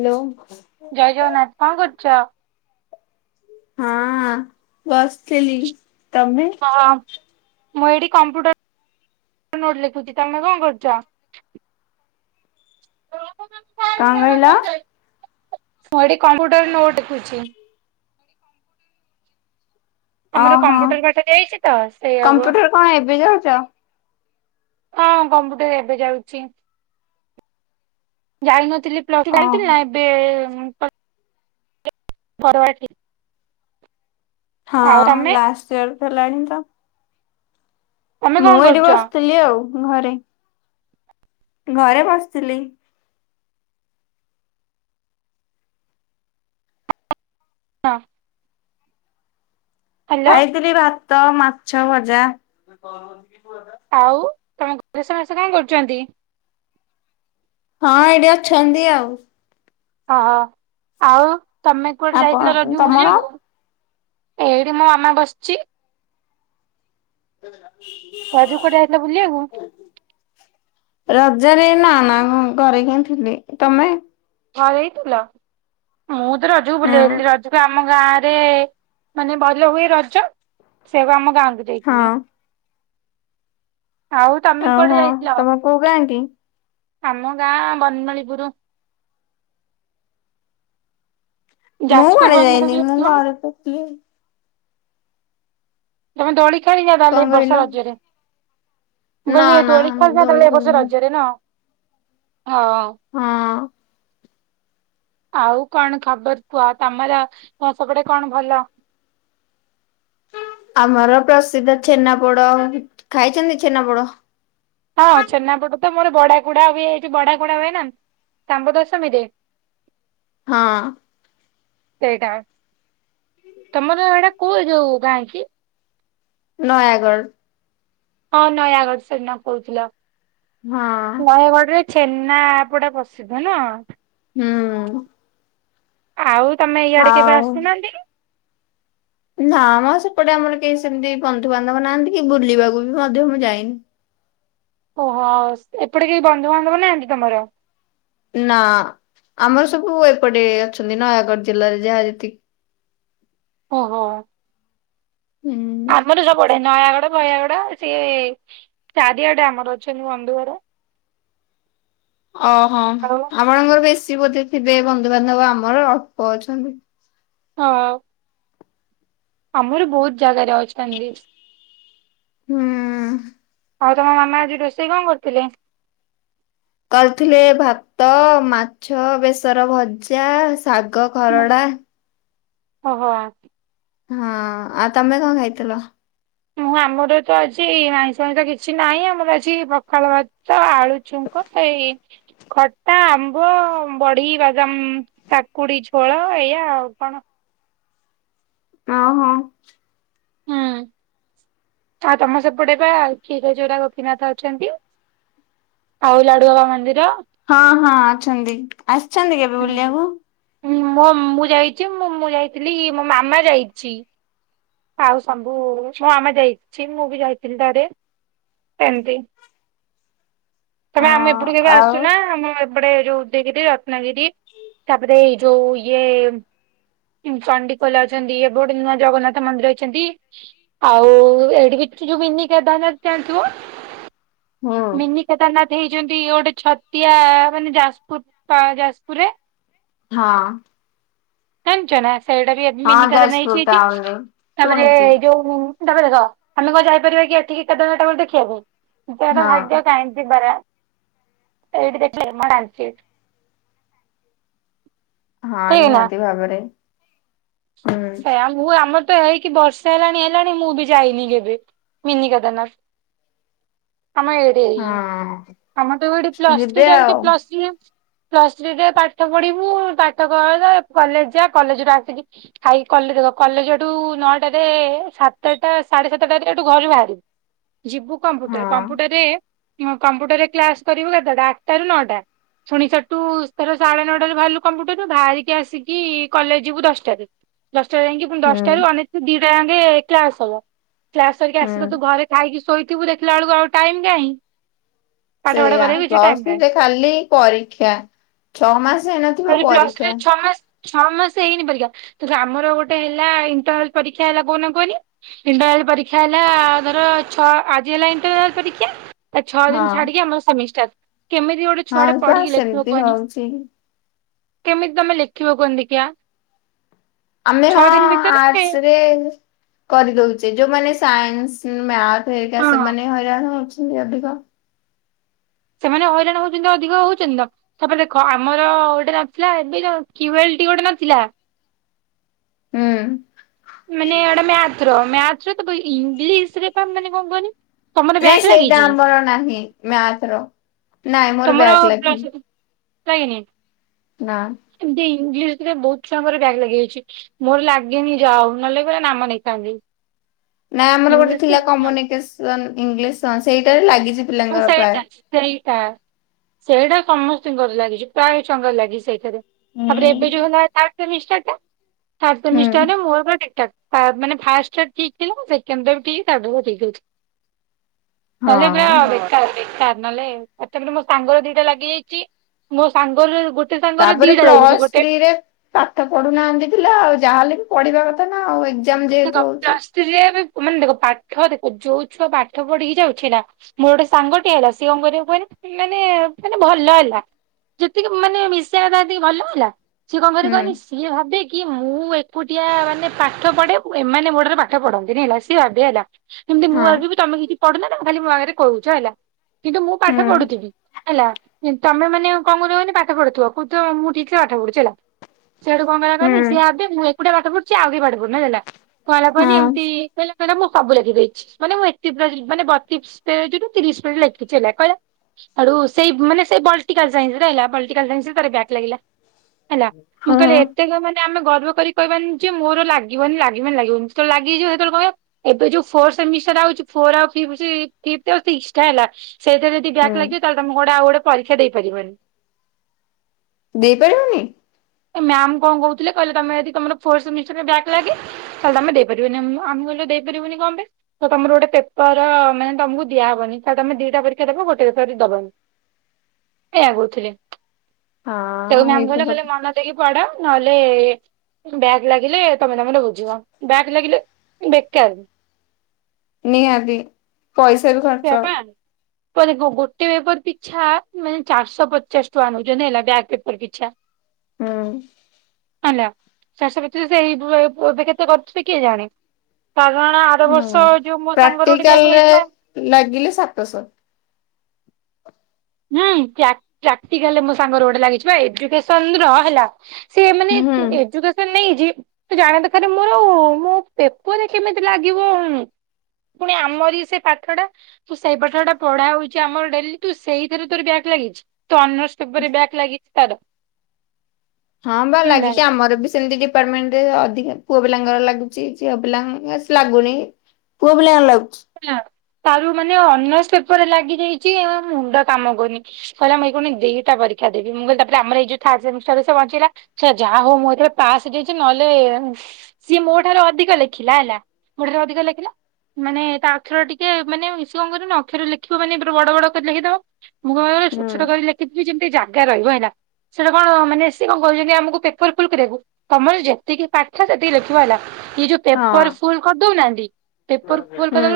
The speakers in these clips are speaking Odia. ହ୍ୟାଲୋ। ଜୟ ଜଗନ୍ନାଥ କଣ କରୁଛ? ହଁ ବସିଥିଲି ତମେ। ହଁ ମୁଁ ଏଠି କମ୍ପ୍ୟୁଟର ନୋଟ ଲେଖୁଛି ତାମେ କଣ କରୁଛ? କଣ କହିଲ? ମୁଁ ଏଠି କମ୍ପ୍ୟୁଟର ନୋଟ ଦଲେଖୁଛି। ଆମର ଓହୋ କମ୍ପ୍ୟୁଟର ପାଠ ଦିଆ ହେଇଚି ତ ସେଇଆକୁ କମ୍ପ୍ୟୁଟର କଣ ଏବେ ଯାଉଛ? ହଁ କମ୍ପୁଟର ଏବେ ଯାଉଛି। ଯାଇ ନଥିଲି ପ୍ଲ ଟୁ ଓହୋ। ଯାଇଥିଲି ନା ଏବେ ପରବାଏ। ହଁ ତମେ ଲାଷ୍ଟ ଇୟର ହେଲାଣି ତ। ତମେ ମୁଁ କଣ ଏଇଠି କରୁଛ? ବସିଥିଲି ଆଉ ଘରେ। ଘରେ ବସିଥିଲି। ହଁ। ହ୍ୟାଲୋ ଖାଇଥିଲି ଭାତ ମାଛ ଭଜା। ଆଉ ତମ ଘରେ ସମସ୍ତେ କଣ କରୁଛନ୍ତି? ହଁ ଏଇଠି ଅଛନ୍ତି ଆଉ। ଓହ ଆଉ ତମେ କୁଆଡେ ଆପଣ ଯାଇଥିଲ ରଜକୁ ତମର? ବୁଲିବାକୁ? ଏଇଠି ମୋ ମାମା ବସିଛି। ରଜକୁ କୁଆଡେ ଯାଇଥିଲ ବୁଲିବାକୁ? ରଜରେ ନା ନା ମୁ ଘରେହିଁ ଥିଲି ତମେ? ଘରେ ହିଁ ଥିଲ ମୁଁ ତ ରଜକୁ ହୁଁ ବୁଲିଆକୁ ଯାଇଥିଲି ରଜକୁ ଆମ ଗାଁରେ ମାନେ ଭଲ ହୁଏ ରଜ ସେଇଆକୁ ଆମ ଗାଁ କୁ ହଁ। ଯାଇଥିଲି ଆଉ [inaudible] ତମେ କୁଆଡେ ଓହୋ ଯାଇଥିଲ ତମେ କୋଉ ଗାଁ କି? ଆମ ଗାଁ ବନମାଳୀପୁର। ମୁଁ ଯାଜପୁର କୁଆଡ଼େ ବନମାଳୀପୁର ଯାଇନି ମୁଁ ଯାଇଥିଲ? ଘରେ ତ ଥିଲି। ତମେ ଦୋଳି ଖେଳିନା କଣ ତାହେଲେ ଏବର୍ଷା କହିଲ? ରଜରେ? ମୁଁ ନା କହିଲି ନା ଦୋଳି ଖେଳିନା ନୁହଁ ଏବର୍ଷ ଖେଳିନି ରଜରେ ନା ହଁ। ହଁ। ଆଉ କଣ ଖବର କୁଅ ତମର ତ ସେପଟେ କଣ ଭଲ ଆମର ପ୍ରସିଦ୍ଧ ଛେନାପୋଡ଼ ଖାଇଛନ୍ତି ଛେନାପୋଡ? ହଁ ଛେନାପୋଡ଼ ତ ମୋର ବଡା କୁଡା ହୁଏ ଏ ଜଉ ବଡା କୁଡା ହୁଏ ନା ସାମ୍ବ ଦଶମୀରେ। [unintelligible] ହଁ। ସେଇଟା ତମର ଏଇଟା କୋଉ ଯୋଉ ଗାଁ କି? ନୟାଗଡ଼। ହଁ ନୟାଗଡ଼ ସେଦିନ କହୁଥିଲ ହଁ ନୟାଗଡରେ ଛେନାପୋଡ଼ ପ୍ରସିଦ୍ଧ ନୁହଁ? ହୁଁ। ଆଉ ତମେ ଇଆଡେ କେବେ ଆଉ ଆସୁନାହାନ୍ତି? ନା ମ ସେପଟେ ଆମର କେହି ସେମିତି ବନ୍ଧୁବାନ୍ଧବ ନାହାନ୍ତି କି ବୁଲିବାକୁ ବି ମଧ୍ୟ ମୁଁ ଯାଇନି। ଓହୋ ଏପଟେ କେହି ବନ୍ଧୁବାନ୍ଧବ ନାହାନ୍ତି ତମର? ନା ଆମର ସବୁ ଏପଟେ ଅଛନ୍ତି ନୟାଗଡ ଜିଲ୍ଲାରେ ଯାହା ଯେତିକି ଓହୋ। ହୁଁ ଆମର ସବୁଆଡ଼େ ନୟାଗଡ଼ ଫୟାଗଡ଼ ସିଏ ଚାରିଆଡ଼େ ଆମର ଅଛନ୍ତି ବନ୍ଧୁ ଘର। ଓହୋ ଆଉ ଆପଣଙ୍କର ବେଶୀ ବୋଧେ ଥିବେ ବନ୍ଧୁବାନ୍ଧବ ଆମର ଅଳ୍ପ ଅଛନ୍ତି। ହଁ। ଆମର ବହୁତ ଜାଗାରେ ଅଛନ୍ତି। ହୁଁ। ଆଉ ତମ ମାମା ଆଜି ରୋଷେଇ କଣ କରିଥିଲେ? କରିଥିଲେ ଭାତ ମାଛ ବେସର ଭଜା ଶାଗ ଖରଡ଼ା ଅ ହ। ହଁ ଆ ତମେ କଣ ଖାଇଥିଲ? ମୁଁ ଆମର ତ ଆଜି ଆଇଁଷ ଫାଇଁଷ କିଛି ନାହିଁ ଆମର ଆଜି ପଖାଳ ଭାତ୍‌ ତ ଆଳୁ ଚ୍ଛୁଙ୍କ ଏଇ ଖଟା ଆମ୍ବ ବଢ଼ି ବାଦାମ୍ କାକୁଡି ଝୋଳ ଏଇୟା ଆଉ କଣ। ଅଉ ହଁ। ହୁଁ, ଆଉ ତମ ସେପଟେ ବା ଖୀର ଚୋରା ଗୋପୀନାଥ ଅଛନ୍ତି। ଆଉ ଲାଡୁବାବା ମନ୍ଦିର। ହଁ ହଁ ଅଛନ୍ତି ଆସିଛନ୍ତି କେବେ ବୁଲିବାକୁ? ହୁଁ ମୋ ମୁଁ ଯାଇଚି ମୋ ମୁଁ ଯାଇଥିଲି ମୋ ମାମା ଯାଇଛି। ଆଉ ସମ୍ବୁ ମୋ ମାମା ଯାଇଛି ମୁଁ ବି ଯାଇଥିଲି ତାଡେ। ଏମ୍ତି। ତମ ହଁ ଆମେ ଏପଟୁକୁ କେବେ ଆଉ ଆସୁନା ଆମ ଏପଡେ ଯୋଉ ଉଦୟଗିରି ନା ଗିରି ତାପରେ ଏଇ ଯୋଉ ଇଏ ଚଣ୍ଡିିଖୋଲ ଅଛନ୍ତି ଏବେ ଗୋଟେ ନୂଆ ଜଗନ୍ନାଥ ମନ୍ଦିର ହେଇଛନ୍ତି। ଆଉ ଏଡିକି ଯୋଉ ମିନି କେଦାରନାଥ ଟା ହେଇଥିବ। ହୁଁ ମିନ କେେତାରନାଥ ହେଇଛନ୍ତି ଗୋଟେ ଛତିଆ ମାନେ ଯାଜପୁର ପା ଯାଜପୁରରେ? ହଁ। ଜାନିଚନା ସେଇଟା ବି ଏ ମିନି ହଁ କେଦାରନାଥ ଯାଜପୁର ହେଇଚି ଏଇଠି ଟାଉନରେ ତାପରେ ଶୁଣିଛି। ଏଇ ଯୋଉ ତାପରେ ଦେଖ ଆମେ କଣ ଯାଇପାରିବା କି ଏଠିକି କେଦାରନାଥ ଠାକୁର ଦେଖିବାକୁ ହଁ ଏତେବାଟ ଭାଗ୍ୟ କାହିଁ ଯିବାର। ଏଇଠୀ ଦେଖିଲେମାଡ଼ମ୍ ଚିଟ୍ ହଁ ନିହାତି ଭାବରେ ହୁଁ। ଇଆ ମୁଁ ଆମର ତ ହେଇକି ବର୍ଷ ହେଲାଣି ହେଲାଣି ମୁଁ ବି ଯାଇନି କେବେ। ମିନି କଦାରନାଥ ଆମ ଏ ଡେଇ ହଁ। ଆମର ତ ଯୋଉ ଏଠି ଯିବେ ପ୍ଲସଥ୍ରୀ ଆଉ ଚାଲିଚି ପ୍ଲସଥ୍ରୀ। ପ୍ଲସ୍ ଥ୍ରୀରେ ପାଠ ପଢ଼ିବୁ ପାଠ କର କଲେଜ ଯା କଲେଜରୁ ଆସିକି ଖାଇକି କଲେଜ ଦେଖ କଲେଜ ହେଟୁ ନଅଟାରେ ସାତଟା ସାଢେ ସାତଟାରେ ଏଠୁ ଘରୁ ବାହାରିବି। ଯିବୁ କମ୍ପୁଟର ହଁ କମ୍ପୁଟରେ ହଁ କମ୍ପ୍ୟୁଟରରେ କ୍ଲାସ କରିବୁ କେତେଟା ଆଠ ଟାରୁ ନଅଟା। ପୁଣି ସେଠୁ ଧର ସାଢେ ନଅଟାରେ ବାହାରିଲୁ କମ୍ପ୍ୟୁଟରରୁ ବାହାରିକି ଆସିକି କଲେଜ ଯିବୁ ଦଶଟାରେ। ଦଶଟାରେ ଯାଇକି ପୁଣି ହୁଁ ଦଶଟାରୁ ଅନେଇଥିବୁ ଦିଇଟା ଯାକେ କ୍ଲାସ ହବ, କ୍ଲାସ ସରିକି ହୁଁ। ଆସିବୁ ତୁ ଘରେ ଖାଇକି ଶୋଇଥିବୁ ଦେଖିଲା ବେଳକୁ ଆଉ ଟାଇମ୍ କାହିଁ। ପାଠ ପାଠ ସେଇଆା କରିବାକୁ କିଛି ପ୍ଲସ ଟାଇମ ଥ୍ରୀ କାହିଁ ସେ ଖାଲି ପରୀକ୍ଷା ଛଅ ମାସ ହେଇନଥି ଖାଲି ପ୍ଲସ ଥ୍ରୀ ରେ ଛଅ ମାସ ଛ ମାସେ ହେଇନି ପରୀକ୍ଷା ଦେଖ ଆମର ଗୋଟ ହେଲା ଇଣ୍ଟରନାଲ ପରୀକ୍ଷା ହେଲା କୋଉଦିନ କୁହନି? ଇଣ୍ଟରାଲ ପରୀକ୍ଷା ହେଲା ଧର ଛ ଆଜି ହେଲା ଇଣ୍ଟରାଲ ପରୀକ୍ଷା। ତା ଛଅ ଦିନ ହଁ। ଛାଡିକି ଆମର ସେମିଷ୍ଟାର କେମିତି ଗୋଟେ ହଁ ଛୁଆଟେ ପା ପଢିକି ଲେଖିବ ସେମିତି କୁହନି। [unintelligible] କେମିତି ତମେ ଲେଖିବ କୁହନୀଦେଖିଆ। ଆମେ ହଁ ଭିତରେ ଆର୍ଟସ୍ ରେ କରିଦଉଚେ ଯୋଉମାନେ ସାଇନ୍ସ ଉଁ ମ୍ୟାଥ ହେରୀକା ହଁ ସେମାନେ ହଇରାଣ ହଉଛନ୍ତି ଅଧିକ। ସେମାନେ ହଇରାଣ ହଉଛନ୍ତି ଅଧିକ ହଉଛନ୍ତି ତ। ତାପରେ ଦେଖ ଆମର ଗୋଟେ ନଥିଲା ଏବିର କିୱେଲ ଟି ଗୋଟେ ନଥିଲା। ହୁଁ। ମାନେ ୟାଡେ ମ୍ୟାଥ ର ମ୍ୟାଥ ର ତାକୁ ଇଂଲିଶ ରେ ପା ମାନେ କଣ କହନି ନାଇଁ ସେଇଟା ଆମର ନାହିଁ, ମ୍ୟାଥ ର ନାଇଁ ମୋର ବ୍ୟାକ ଲାଗିନି। ଲାଗିନି। ନାଁ। ଏମିତି ଇଂଲିଶ ରେ ବହୁତ ଛୁଆଙ୍କର ବ୍ୟାଗ୍ ଲାଗିଯାଇଛି। ମୋର ଲାଗେନି ଯାହାହେଉ ନହେଲେ ପୁରା ନାମ ନେଇଥାନ୍ତି। ନା ଆମର ଗୋଟେ ଇଂଲିଶରେ ଥିଲା କମ୍ୟୁନିକେସନ ଇଂଲିଶ ସେଇଟାରେ ଲାଗିଯି ହଁ ସେଇଟା। ସେଇଟା ସେଇଟା ସମସ୍ତଙ୍କର ଲାଗିଛି ପ୍ରାୟ ଛୁଆଙ୍କର ଲାଗିଛି ସେଇଥିରେ। ତାପରେ ଏବେ ଯଉ ହୁଁ ହେଲା ଥାର୍ଡ ସେମିଷ୍ଟାର୍ ଟା ଥାର୍ଡ ହୁଁ ସେମିଷ୍ଟାର ରେ ମୋର ପୁରା ଠିକ୍ ଠାକ୍। ମାନେ ଫାଷ୍ଟ ଠିକ ଥିଲା ସେକଣ୍ଡ ଟା ବି ଠିକ ତାପରେ ସବୁ ଠିକ୍ ଥିଲା। କାଲି ହଁ ପୁରା [inaudible] ନହେଲେ ତାପରେ ମୋ ସାଙ୍ଗର ଦିଟା ଲାଗିଯାଇଛି ମୋ ସାଙ୍ଗରୁ ଗୋଟେ ସାଙ୍ଗର ତାପରେ ଦିଟା ଲାଗିଛି ପ୍ଲସ୍ ଗୋଟେ ଥ୍ରୀରେ ପାଠ ପଢୁନାହାନ୍ତି ପିଲା ଆଉ ଯାହା ହେଲେ ବି ପଢିବା କଥା ନା ଆଉ ଏକ ପ୍ଲସଥ୍ରିରେ ମାନେ ଦେଖ ପାଠ ଦେଖ ଯୋଉ ଛୁଆ ପାଠ ପଢିକି ଯାଉଛି ନା। ମୋର ଗୋଟେ ସାଙ୍ଗଟିଏ ହେଲା ସିଏ କଣ କରିବ କୁହନି ମାନେ ମାନେ ଭଲ ହେଲା। ଯେତିକି ମାନେ ମିଶାଥାନ୍ତି ଭଲ ହେଲା। ସିଏ କଣ କରେ ହୁଁ କହନି ସିଏ ଭାବେ କି ମୁଁ ଏକୁଟିଆ ମାନେ ପାଠ ପଢେ। ଏମାନେ ମୋଟରେ ପାଠ ପଢନ୍ତିନି ହେଲା ସିଏ ଭବେ ହେଲା, ଏମିତି ମୁଁ ହଁ। ଆଗ ତମେ କିଛି ପଢୁନ ନା ଖାଲି ମୋ ଆଗରେ କହୁଛ ହେଲା, କିନ୍ତୁ ମୁଁ ପାଠ ହୁଁ ପଢୁଥିବି। ହେଲା ତମେ ମାନେ କଣ କର ମାନେ ପାଠ ପଢୁଥିବ କୋହୁଥିବ ମୁଁ ଠିକ୍ ରେ ପାଠ ପଢୁନି। ସେଆଡୁ କଣ କହିଲା ହୁଁ କହନି ସେ ଭାବେ ମୁଁ ଏକୁଟିଆ ପାଠ ପୁଛି ଆଉ କିଏ ବି ପାଠ ପଢୁନି ହେଲା। କଲାବନି ହଁ ଏମିତି କହ। କ ମୁଁ ସବୁ ଲାଗି ଦେଇଛି ମାନେ ମୁଁ ଏ ମାନେ ବଶରି ମିନଟ ଲାଗି କହିଲା। ଆଡୁ ସେଇ ମାନେ ସେ ପଟାନ୍ାରେ ବ୍ୟାକ୍ ଲାଗିଲା। ହେଲା ମୁଁ ହଁ କହିଲି ଏତେ ମାନେ ଆମେ ଗର୍ବ କରି କହିବାନି ଯେ ମୋର ଲାଗିବନି ଲାଗ। କି ଲାଗିବ ତଳେ ଲାଗିଯିବ ସେତେବେଳେହିବ। ଏବେ ଯୋଉ ଫୋିଉିକଲା। ସେଇରେ ଯଦି ବ୍ୟାକ୍ ହୁଁ ଲାଗିବ ତାହେଲେମ ଗୋେ ଆଉ ଗୋେ ପରକ୍ଷା ଦେଇାରିବନି। ଦେଇପାରିବନି। ଏ ମ୍ୟାାମ କଣ କହୁଥିଲେ କହିଲେ ତମେ ଯଦି୍ୟାକ୍ ଲାଗେ। ତାହେଲେ ଆମ ଦେଇ ପାରିବନି ମୁଁ ଆମେ ଗଲେ ଦେଇ ପାରିବନି ଗମ ପେ ତମର ଗୋଟେ ପେପର ମାନେ ତମକୁ ଦିଆହବନି ତମେ ଦିଟା ପରୀକ୍ଷା ଦେବ ଗୋଟେ ପେପର ଦବି। ଏା କହୁଥିଲେି ସେ ହଁ ମମ ଏଇତ ଗଲେ ଖାଲି କଥା ମନା। କି ପଢା ନହେଲେ। ବ୍ୟାଗ୍ ଲାଗିଲେ ତମେ ତମର ବୁଝିବ ବ୍ୟାଗ୍ ଲାଗିଲେ ବେକାର ନିହାଟି। ପଇସା ବି ଖ ସେୟାପା ଦେଖ ଗୋଟେ ପେପର ପିଛା ମାନେ ଚାରିଶହ ପଚାଶ ଟଙ୍କା ନେଉଛନ୍ତି ହେଲା, ବ୍ୟାକ୍ ପେପର ପିଛା। ହୁଁ। ହେଲା ଚାଷ ଭିତରେ ସେଇ ଏବେ କେତେ କରୁଥିବେ କିଏ ଜାଣେ ସାାରଣ ଆର ବର୍ଷ ଯେଉ ମୋ ସାଙ୍ଗରେ ଗୋଟେ ଗ୍ୟାଗ ହେଇଥିଲା। ନ ଗିଲେ ସାତସ ହୁଁ ପ୍ରାକ୍ଟା ମୋ ସାଙ୍ଗରେ ଗୋଟେ ଲାଗି ଏୁକସନ ର ହେଲା। ସେମାନେେ ହୁଁ ଏୁ ନେଇ ଯ ତୁ ଜାଣିବା ଦରଖ ମୋର ଆଉ ମୋ ପେପରେ କେମିତି ଲାଗିବ। ପୁଣି ଆମର ସେ ପାଠ ଟା ତୁ ସେଇ ପାଠ ଟା ପଢା ହଉଛି ଆମର ଡେଲି ତୁ ସେଇ ତୋ ବ୍ୟାଗ ଲାଗିଛି ତ ଅନ୍ୟର୍ଷ୍ଟ ବ୍ୟାଗ ଲାଗିଛି ତାାରା। ହଁ ଭଲ ଲାଗିଛି ଆମର ବି ସେମିତି ଟ ମଣ୍ ଅଧିକ ପୁଅ ପିଲାଙ୍କର ଲାଗୁଛି ଝିଅ ପିଲାଙ୍କ ଲାଗୁନି। ପୁଅ ପିଲାଣ ଲାଗୁ। ତାର ମାନେ ଅନ ପେପରରେ ଲାଗି ଯାଇଛି ଆ ମୁଣ୍ଡ କାମ କରୁନି। କହିଲା ମୁଇ କଣି ଦିଟା ପରୀକ୍ଷା ଦେି ମୁଁ କହିଲ ତାପରେ ଆମରଇ ଯୋଉଥ ସେହଞ୍ଚିଲା। ଯାହା ହଉ ମୁଁ ଏଥିରେ ପାସ୍ ଦେଇଚି। ନହେଲେ ସିଏ ମୋ ଠାରୁ ଅଧିକ ଲେଖିଲା ହେଲା, ମୋ ଠ---ରୁ ଅଧିକ ଲେଖିଲା। ମାନେ ତା 'ଅକ୍ଷର ଟିକେ, ମାନେ ସେ କ'ଣ କରିବ ନା ଅକ୍ଷର ଲେଖିବ ମାନେ ବଡ଼ ବଡ଼ କରି ଲେଖି--ବ। ଛୋଟ୍ ହୁଁ ଛୋଟ କରି ଲେଖିଥିବି, ଯେମିତି ଜାଗା ରହିବ ହେଲା। କ'ଣ, ମାନେ ସେ କ'ଣ କହିଚନ୍ତି ଆମକୁ ପେପର୍ ଫୁଲ୍ କରିବାକୁ। ଯେତିକି ପାଠ ସେତିକି ଲେଖିବା ହେଲା। ଯଉ ହଁ ପେପର୍ ଫୁଲ୍ କ---ଦଉ ନାହାନ୍ତି, ପେପର ଫୁଲ୍‌ ହୁଁ କରି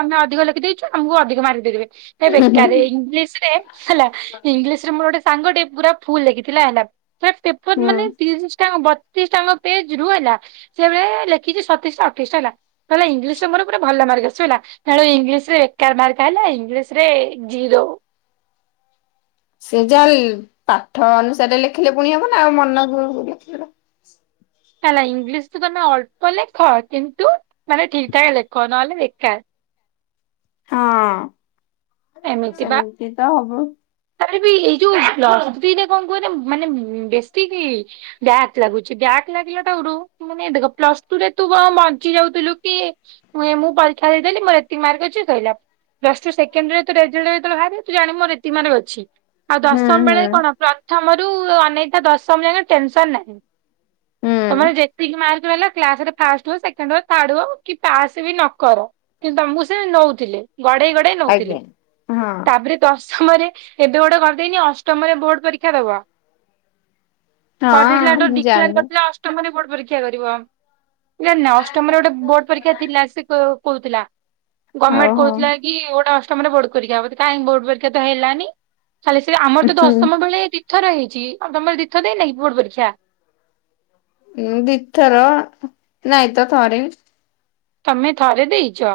ଆମେ ଅଧିକ ଲେଖି ଦେଇଚୁ, ଆମକୁ ଅଧିକ ମାର୍କ ଦେଇ ଦେବେ। ହୁଁ ବେକରେ ଇଂଲିଶ୍ ରେ ହେଲା, ଇଂଲିଶ୍ ରେ ମୋର ଗୋଟେ ସାଙ୍ଗଟେ ପୁରା ଫୁଲ୍ ଲେଖିଥିଲା ହେଲା। ପେପର୍ ହୁଁ ମାନେ ତିରିଶ୍ ଟା ବ ଯାକ ପେଜ୍‌ରୁ ହେଲା, ଲେଖିଚି ସତେଇଶ୍ ଟା ଅଠେଇଶ୍ ଟା ହେଲା। ଇଂଲିଶ୍ ଭଲ ମା ଆସିବ ହେଲା, ଇଂଲିଶ୍ ରେ ଏକା ମାର୍କ ଆଇଲା। ଇଂଲିଶ୍ ରେ ଜିରୋ ସେ ଯାହା ପାଠ ଅନୁସାରେ ଲେଖିଲେ ପୁଣି ହବ ନା। ଆ ଇଂଲିଶ୍ ତମେ ଅଳ୍ପ ଲେଖ, କିନ୍ତୁ ମାନେ ଠିକ୍ ଠାକ୍ ଲେଖ। ନହେଲେ ବେକା ଏମିତି ବା [inaudible] ଏଇ ଯଉ ପ୍ଲସ୍‌ଥ୍ରୀ କ'ଣ କୁହ---ମାନେ ବେଶୀ ବ୍ୟାକ୍ ଲାଗୁଚି, ବ୍ୟାକ୍ ଲାଗିଲା ମାନେ ଦେଖ ପ୍ଲସ୍‌ଟୁ ରେ ତୁ କ'ଣ ବଞ୍ଚି ଯାଉଥିଲୁ, ମୁଁ ପରୀକ୍ଷା ଦେଇ ଦେଲି, ମୋର ଏତିକି ମାର୍କ ଅଛି ସଇଲା। ଯେତ----ଳେ ଭାରିବ, ତୁ ଜାଣିବୁ ମୋର ଏତିକି ମା ଅଛି। ଆଉ ହୁଁ ଦଶମ୍ ହୁଁ ବେଳେ କ'ଣ ମର ଅନେଇଥା ଦଶମ୍‌ ଯା ଟେନସନ୍‌ ନାହିଁ। ତମର ହୁଁ ଯେତିକି ମାର୍କ ରହିଲା କ୍ଲାସ୍‌ରେ ଫାଷ୍ଟ୍ ହୁଅ ସେଖେ---ହୁଅ ଥାର୍ଡ଼ ହୁଅ କି ପାସ୍‌ବି ନକର। କିନ୍ତୁ ତ--କୁ ସେ ନଉଥିଲେ, ଗଡ଼େଇ ଗଡ଼େଇ ନଉଥିଲେ। ଆଜ୍ଞା। ହଁ। ତା'---ରେ ଦଶମରେ, ଏବେ ଗୋଟେ କର୍ ଦେଇନି ଅଷ୍ଟମରେ ବୋର୍ଡ଼ ପରୀକ୍ଷା ଦବ। କର୍ ଦେଇଥିଲା ହଁ ତ, ମୁଁ ଜାଣିନି। ଡ଼ିକ୍ଲାର୍ ଅଷ୍ଟମରେ ବୋର୍ଡ଼ ପରୀକ୍ଷା କରିବ। ଅଷ୍ଟମରେ ଗୋଟେ ବୋର୍ଡ଼ ପରୀକ୍ଷା ଥିଲା, ସେ କହୁଥିଲା। ହଉ ଗମେଟ୍ ହଉ। କହୁଥିଲା କି ଗୋଟେ ଅଷ୍ଟମରେ ବୋର୍ଡ଼ ରୀକ୍ଷା ବୋର୍ଡ଼ ପରୀକ୍ଷା ତ ହେଲାନି। ଆମର ଉଁ ତ ହୁଁ ଦଶମ ବେଳେ ଦି ଥର ହେଇଚି, ତମର ଦି ଥର ଦେଇନ କି ବୋର୍ଡ ପରୀକ୍ଷା? ଦି ଥର, ନାଇଁତ ଥରେ। ତମେ ଥରେ ଦେଇଚ।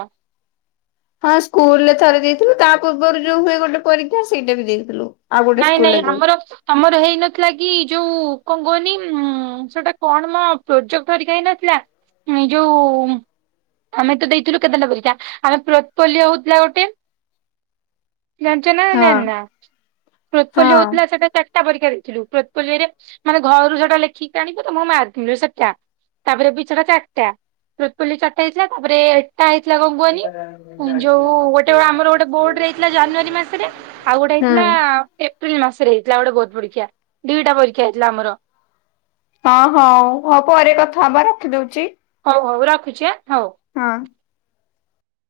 ହଁ! ସ୍କୁଲ୍‌ ରେ ଥରେ ଦେଇଥିଲୁ, ତା' ପୂର୍ବରୁ ଯଉ ହୁଏ ଗୋଟେ ପରୀକ୍ଷା ସେଇଟା ବି ଦେଇଥିଲୁ। ଆଉ ଗୋଟେ ନାଇଁ ନାଇଁ, ସ୍କୁଲରେ ଯାଇ ଆମ ତମର ହେଇନଥିଲା କି ଯଉ କ'ଣ କୁହନି-----ସେଟା କ'ଣ ମ ପ୍ରୋଜେକ୍ଟ ହେଇ ନ--ଲା? [inaudible] ଆମେ ତ ଦେଇଥିଲୁ କେତେଟା ପରୀକ୍ଷା, ଆମେ ହଉ--ଲା ଗୋଟେ। [inaudible] ସେଟା ହଁ ହଁ ଚାର୍ଟା ପରୀକ୍ଷା ଦେଇଥିଲୁ, ମାନେ ଘରୁ ସେଟା ଲେଖିକି ଆଣି। ସେଟା ତା'ପରେ ବି ସେଟା ଚାର୍ଟା, ଚାର୍ଟା ହେଇଥିଲା। ତା'ପରେ ଏଟା ହେଇଥିଲା କ'ଣ କୁହନି? ଯୋଉ ଗୋଟେ ଆମର ଗୋଟେ ବୋର୍ଡରେ ହେଇଥିଲା [inaudible] ଏପ୍ରିଲ୍‌ ମାସରେ ହେଇଥିଲା ଗୋଟେ ପରୀକ୍ଷା, ଦିଟା ପରୀକ୍ଷା ହେଇଥିଲା ଆମର। ହଉ ପରେ କଥା ହବା ରଖି ଦଉଚି। ହଉ ହଉ ରଖୁଚି, ଆଁ ହଉ। ହଁ!